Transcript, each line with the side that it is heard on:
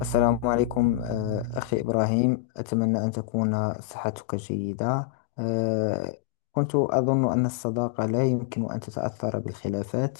left: السلام عليكم، أخي إبراهيم، أتمنى أن تكون صحتك جيدة. آه، كنت أظن أن الصداقة لا يمكن أن تتأثر بالخلافات.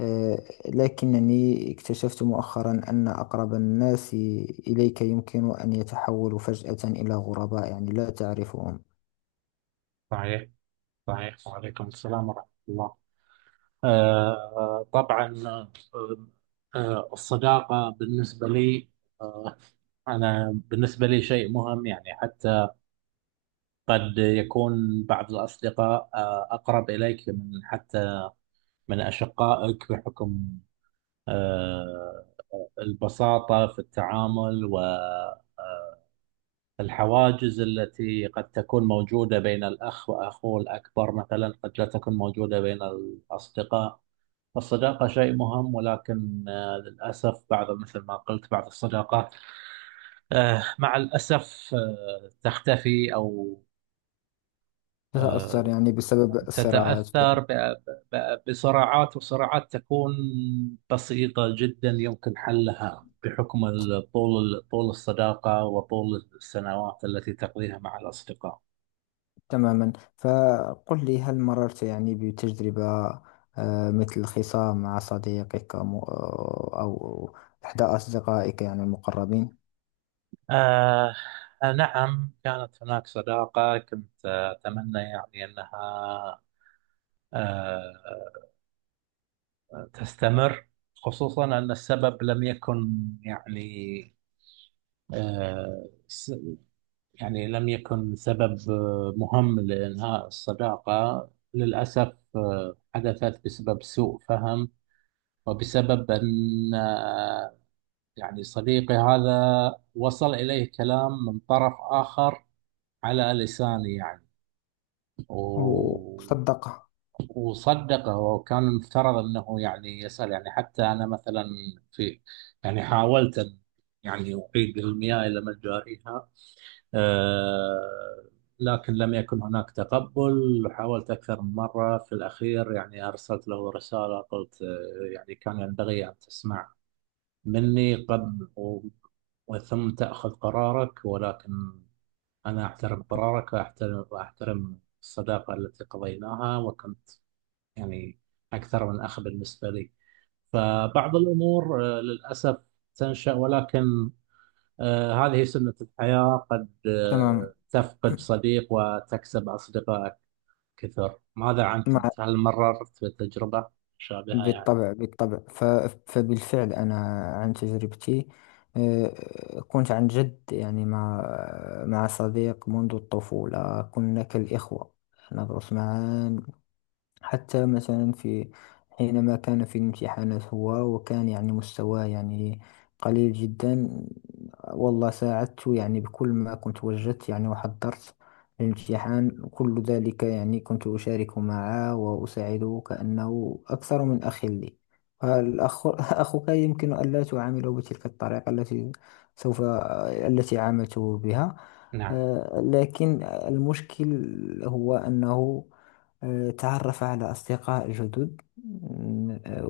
left: آه، لكنني اكتشفت مؤخرا أن أقرب الناس إليك يمكن أن يتحولوا فجأة إلى غرباء، يعني لا تعرفهم.
right: صحيح، صحيح. وعليكم السلام ورحمة الله. طبعا. الصداقة بالنسبة لي. آه أنا بالنسبة لي شيء مهم، يعني حتى قد يكون بعض الأصدقاء أقرب إليك من حتى من أشقائك، بحكم آه البساطة في التعامل. والحواجز التي قد تكون موجودة بين الأخ وأخوه الأكبر مثلا قد لا تكون موجودة بين الأصدقاء. الصداقة شيء مهم، ولكن للأسف بعض، مثل ما قلت، بعض الصداقات مع الأسف تختفي أو
left: تتأثر
right: آه،
left: يعني بسبب الصراعات.
right: تتأثر بصراعات. وصراعات تكون بسيطة جدا يمكن حلها بحكم طول الصداقة وطول السنوات التي تقضيها مع الأصدقاء.
left: تماما. فقل لي، هل مررت يعني بتجربة مثل خصام مع صديقك أو إحدى أصدقائك يعني المقربين؟
right: آه نعم، كانت هناك صداقة كنت أتمنى يعني أنها آه، تستمر، خصوصا أن السبب لم يكن يعني آه، س- يعني، لم يكن سبب مهم لإنهاء الصداقة. للأسف حدثت بسبب سوء فهم، وبسبب أن يعني صديقي هذا وصل إليه كلام من طرف آخر على لساني، يعني. و...
left: وصدقه.
right: وصدقه. وكان المفترض انه يعني يسأل، يعني حتى انا مثلا، في يعني حاولت ان يعني اعيد المياه الى مجاريها. آه لكن لم يكن هناك تقبل. حاولت اكثر من مره. في الاخير يعني ارسلت له رساله، قلت يعني كان ينبغي ان تسمع مني قبل وثم تاخذ قرارك، ولكن أنا أحترم قرارك، وأحترم الصداقة التي قضيناها. وكنت يعني أكثر من أخ بالنسبة لي. فبعض الأمور للأسف تنشأ، ولكن هذه سنة الحياة. قد
left: تماما.
right: تفقد صديق وتكسب أصدقاء كثر. ماذا عنك
left: مع
right: أنت؟ هل مررت بتجربة مشابهة يعني؟
left: بالطبع، بالطبع. فبالفعل أنا، عن تجربتي، كنت عن جد يعني مع صديق منذ الطفولة. كنا كالإخوة، ندرس معا. حتى مثلا حينما كان في الامتحانات هو، وكان يعني مستواه يعني قليل جدا، والله ساعدته، يعني بكل ما كنت وجدت، يعني وحضرت الامتحان كل ذلك، يعني كنت أشارك معه وأساعده كأنه أكثر من أخ لي. الأخ أخوك يمكن ألا تعامله بتلك الطريقة التي عاملته بها.
right: نعم،
left: لكن المشكل هو أنه تعرف على أصدقاء جدد،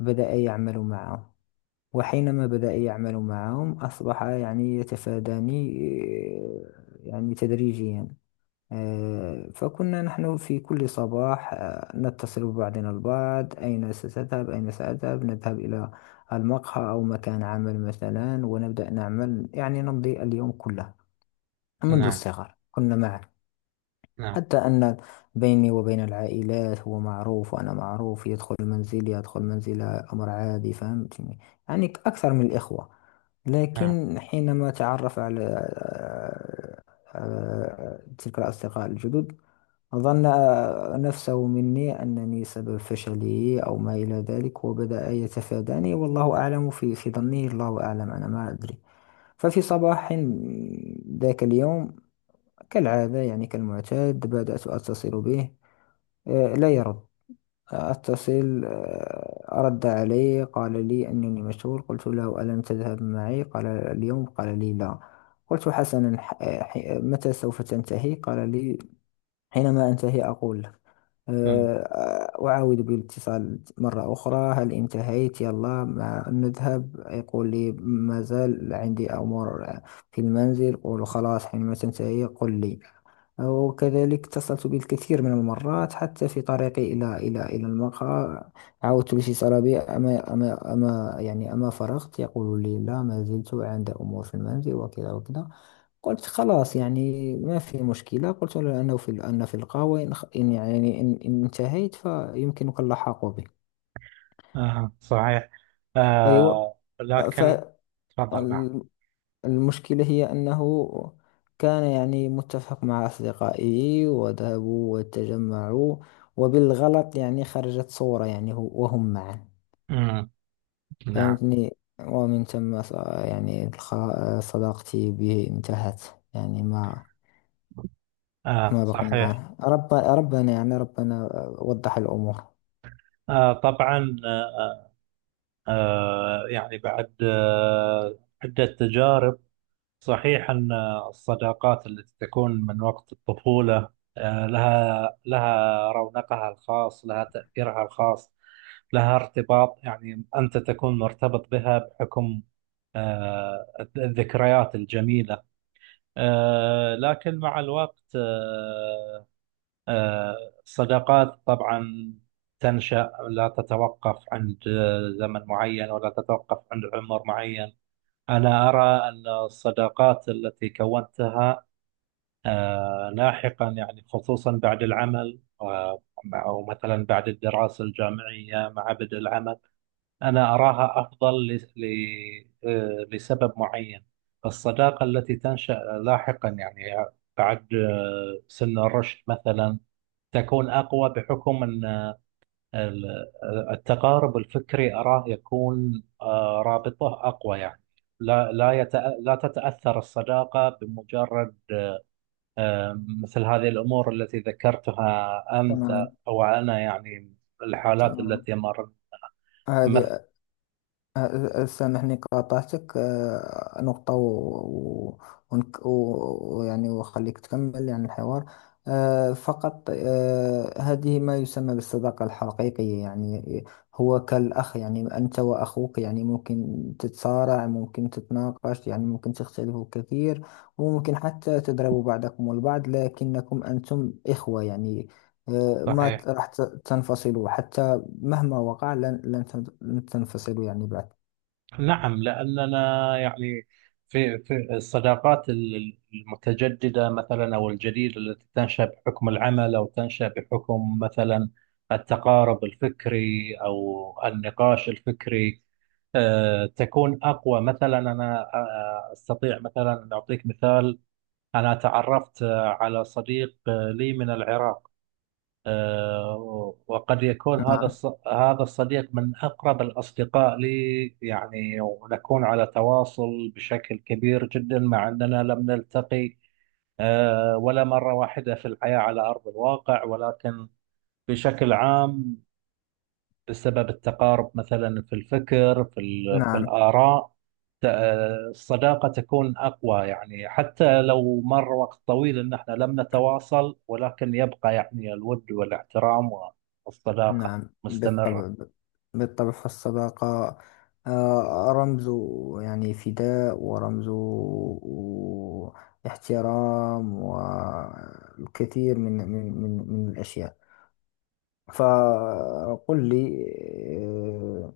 left: وبدأ يعمل معهم. وحينما بدأ يعمل معهم أصبح يعني يتفاداني، يعني تدريجيا. فكنا نحن في كل صباح نتصل ببعضنا البعض، أين ستذهب، أين سأذهب، نذهب إلى المقهى أو مكان عمل مثلا، ونبدأ نعمل، يعني نمضي اليوم كله. منذ
right: نعم،
left: الصغر كنا معا،
right: نعم،
left: حتى أن بيني وبين العائلات هو معروف وأنا معروف، يدخل منزلي يدخل منزله أمر عادي. فهمتني؟ يعني أكثر من الإخوة.
right: نعم.
left: لكن حينما تعرف على تلك الأصدقاء الجدد، ظن نفسه مني أنني سبب فشله أو ما إلى ذلك، وبدأ يتفاداني، والله أعلم في ظنه، الله أعلم، أنا ما أدري. ففي صباح ذاك اليوم، كالعادة يعني كالمعتاد، بدأت أتصل به. لا يرد. أتصل، رد علي، قال لي أنني مشغول. قلت له، ألم تذهب معي قال اليوم؟ قال لي لا. قلت حسنا، متى سوف تنتهي؟ قال لي، حينما أنتهي أقول لك.
right: مم.
left: أعاود بالاتصال مرة أخرى، هل انتهيت؟ يلا ما نذهب؟ يقول لي، ما زال عندي أمور في المنزل. قول خلاص، حينما تنتهي قل لي. وكذلك اتصلت بالكثير من المرات، حتى في طريقي إلى المقهى، عاودت الاتصال به، أما فرغت؟ يقول لي، لا ما زلت عند أمور في المنزل، وكذا وكذا. قلت خلاص، يعني ما في مشكلة، قلت له أنه في أن في القهوة، إن خ- إن يعني إن, إن انتهيت فيمكنك اللحاق بي.
right: صحيح.
left: أيوة.
right: لكن، تفضل. نعم.
left: فالمشكلة هي أنه كان يعني متفق مع أصدقائه، وذهبوا وتجمعوا، وبالغلط يعني خرجت صورة يعني وهم معا.
right: مم. نعم.
left: فهمتني؟ ومن ثم صداقتي به انتهت، يعني ما ما
right: صحيح.
left: بقينا. رب ربنا يعني ربنا وضح الأمور.
right: طبعا. آه يعني بعد عدة تجارب، صحيح أن الصداقات التي تكون من وقت الطفولة لها رونقها الخاص، لها تأثيرها الخاص، لها ارتباط. يعني أنت تكون مرتبط بها بحكم آه الذكريات الجميلة. لكن مع الوقت، آه، الصداقات طبعا تنشأ. لا تتوقف عند زمن معين، ولا تتوقف عند عمر معين. أنا أرى أن الصداقات التي كونتها لاحقا، يعني خصوصا بعد العمل، أو مثلا بعد الدراسة الجامعية مع بدء العمل، أنا أراها أفضل لسبب معين. الصداقة التي تنشأ لاحقا، يعني بعد سن الرشد مثلا، تكون أقوى بحكم أن ال- التقارب الفكري أراه يكون رابطه أقوى يعني. لا لا تتأثر الصداقة بمجرد آه، مثل هذه الأمور التي ذكرتها
left: تماما.
right: أنت أو أنا، يعني الحالات
left: تماما.
right: التي مرت مثل.
left: هذه سامحني، قاطعتك نقطة، يعني وخليك تكمل يعني الحوار. فقط، هذه ما يسمى بالصداقة الحقيقية. يعني هو كالأخ، يعني أنت وأخوك يعني ممكن تتصارع، ممكن تتناقش، يعني ممكن تختلفوا كثير، وممكن حتى تضربوا بعضكم البعض، لكنكم أنتم إخوة. يعني آه، ما
right: صحيح.
left: ت- راح ت- تنفصلوا حتى. مهما وقع لن تنفصلوا يعني بعد.
right: نعم، لأننا يعني في الصداقات المتجددة مثلا أو الجديدة، التي تنشأ بحكم العمل أو تنشأ بحكم مثلا التقارب الفكري أو النقاش الفكري، تكون أقوى. مثلا أنا أستطيع مثلا أن أعطيك مثال. أنا تعرفت على صديق لي من العراق. وقد يكون هذا
left: نعم.
right: هذا الصديق من أقرب الأصدقاء لي يعني، ونكون على تواصل بشكل كبير جدا مع أننا لم نلتقي ولا مرة واحدة في الحياة على أرض الواقع، ولكن بشكل عام بسبب التقارب مثلا في الفكر، في
left: نعم.
right: الآراء، ت- الصداقة تكون أقوى يعني. حتى لو مر وقت طويل إن احنا لم نتواصل، ولكن يبقى يعني الود والاحترام والصداقة
left: نعم
right: مستمرة.
left: بالطبع. بالطبع، فالصداقة رمز يعني فداء، ورمز احترام، والكثير من الأشياء. فقل لي، آه،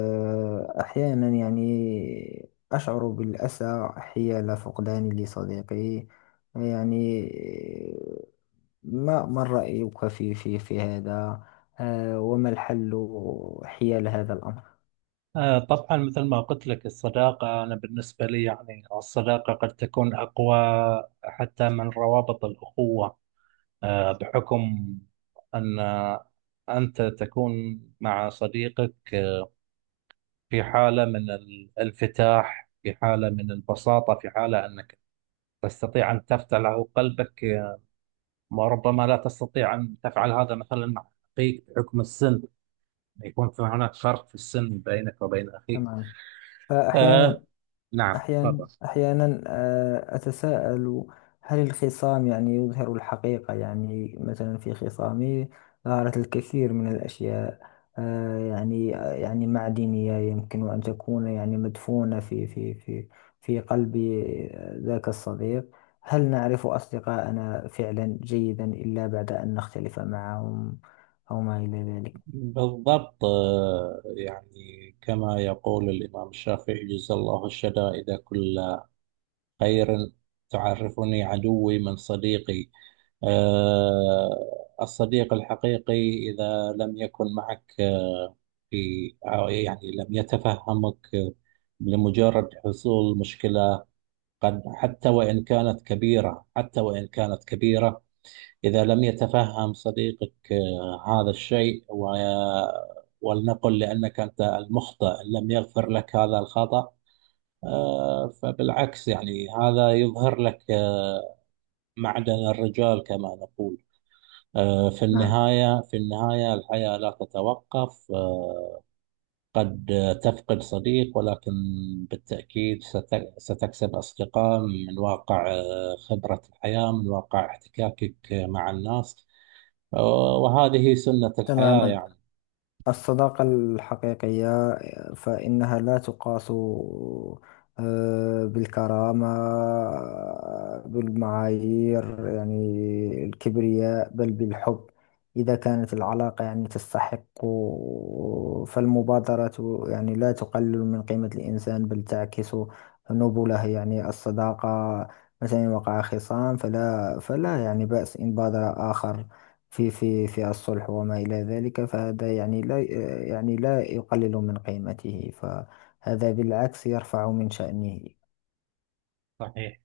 left: أحيانا يعني أشعر بالأسى حيال فقداني لصديقي، يعني ما رأيك في هذا؟ وما الحل حيال هذا الأمر؟
right: طبعا، مثل ما قلت لك، الصداقة أنا بالنسبة لي يعني، الصداقة قد تكون أقوى حتى من روابط الأخوة، بحكم أن أنت تكون مع صديقك في حالة من الانفتاح، في حالة من البساطة، في حالة أنك تستطيع أن تفتح له قلبك. وربما لا تستطيع أن تفعل هذا مثلا مع أخيك بحكم السن. يكون في هناك فرق في السن بينك وبين أخيك.
left: تمام.
right: آه
left: فأحيانا
right: نعم،
left: أحيانا
right: تفضل.
left: أحيانا أتساءل، هل الخصام يعني يظهر الحقيقة؟ يعني مثلا في خصامي ظهرت الكثير من الأشياء، يعني معدنية يمكن أن تكون يعني مدفونة في قلب ذاك الصديق. هل نعرف أصدقاءنا فعلا جيدا إلا بعد أن نختلف معهم أو ما إلى ذلك؟
right: بالضبط. يعني كما يقول الإمام الشافعي: جزا الله الشدائد كلا خير، تعرفني عدوي من صديقي. الصديق الحقيقي إذا لم يكن معك آه، في أو يعني لم يتفهمك لمجرد حصول مشكلة، قد حتى وإن كانت كبيرة، حتى وإن كانت كبيرة، إذا لم يتفهم صديقك هذا الشيء، ولنقل لأنك أنت المخطئ، إن لم يغفر لك هذا الخطأ، فبالعكس يعني هذا يظهر لك معدن الرجال كما نقول. في
left: نعم.
right: النهاية، في النهاية الحياة لا تتوقف. قد تفقد صديق، ولكن بالتأكيد ستكسب أصدقاء من واقع خبرة الحياة، من واقع احتكاكك مع الناس. وهذه سنة الحياة
left: تماما.
right: يعني.
left: الصداقة الحقيقية فإنها لا تقاس بالكرامة، بالمعايير، يعني الكبرياء، بل بالحب. إذا كانت العلاقة يعني تستحق، فالمبادرة يعني لا تقلل من قيمة الإنسان، بل تعكس نبله. يعني الصداقة، مثلا إن وقع خصام فلا يعني بأس إن بادر آخر في الصلح، وما إلى ذلك. فهذا يعني لا يقلل من قيمته، فهذا بالعكس يرفع من شأنه.
right: صحيح.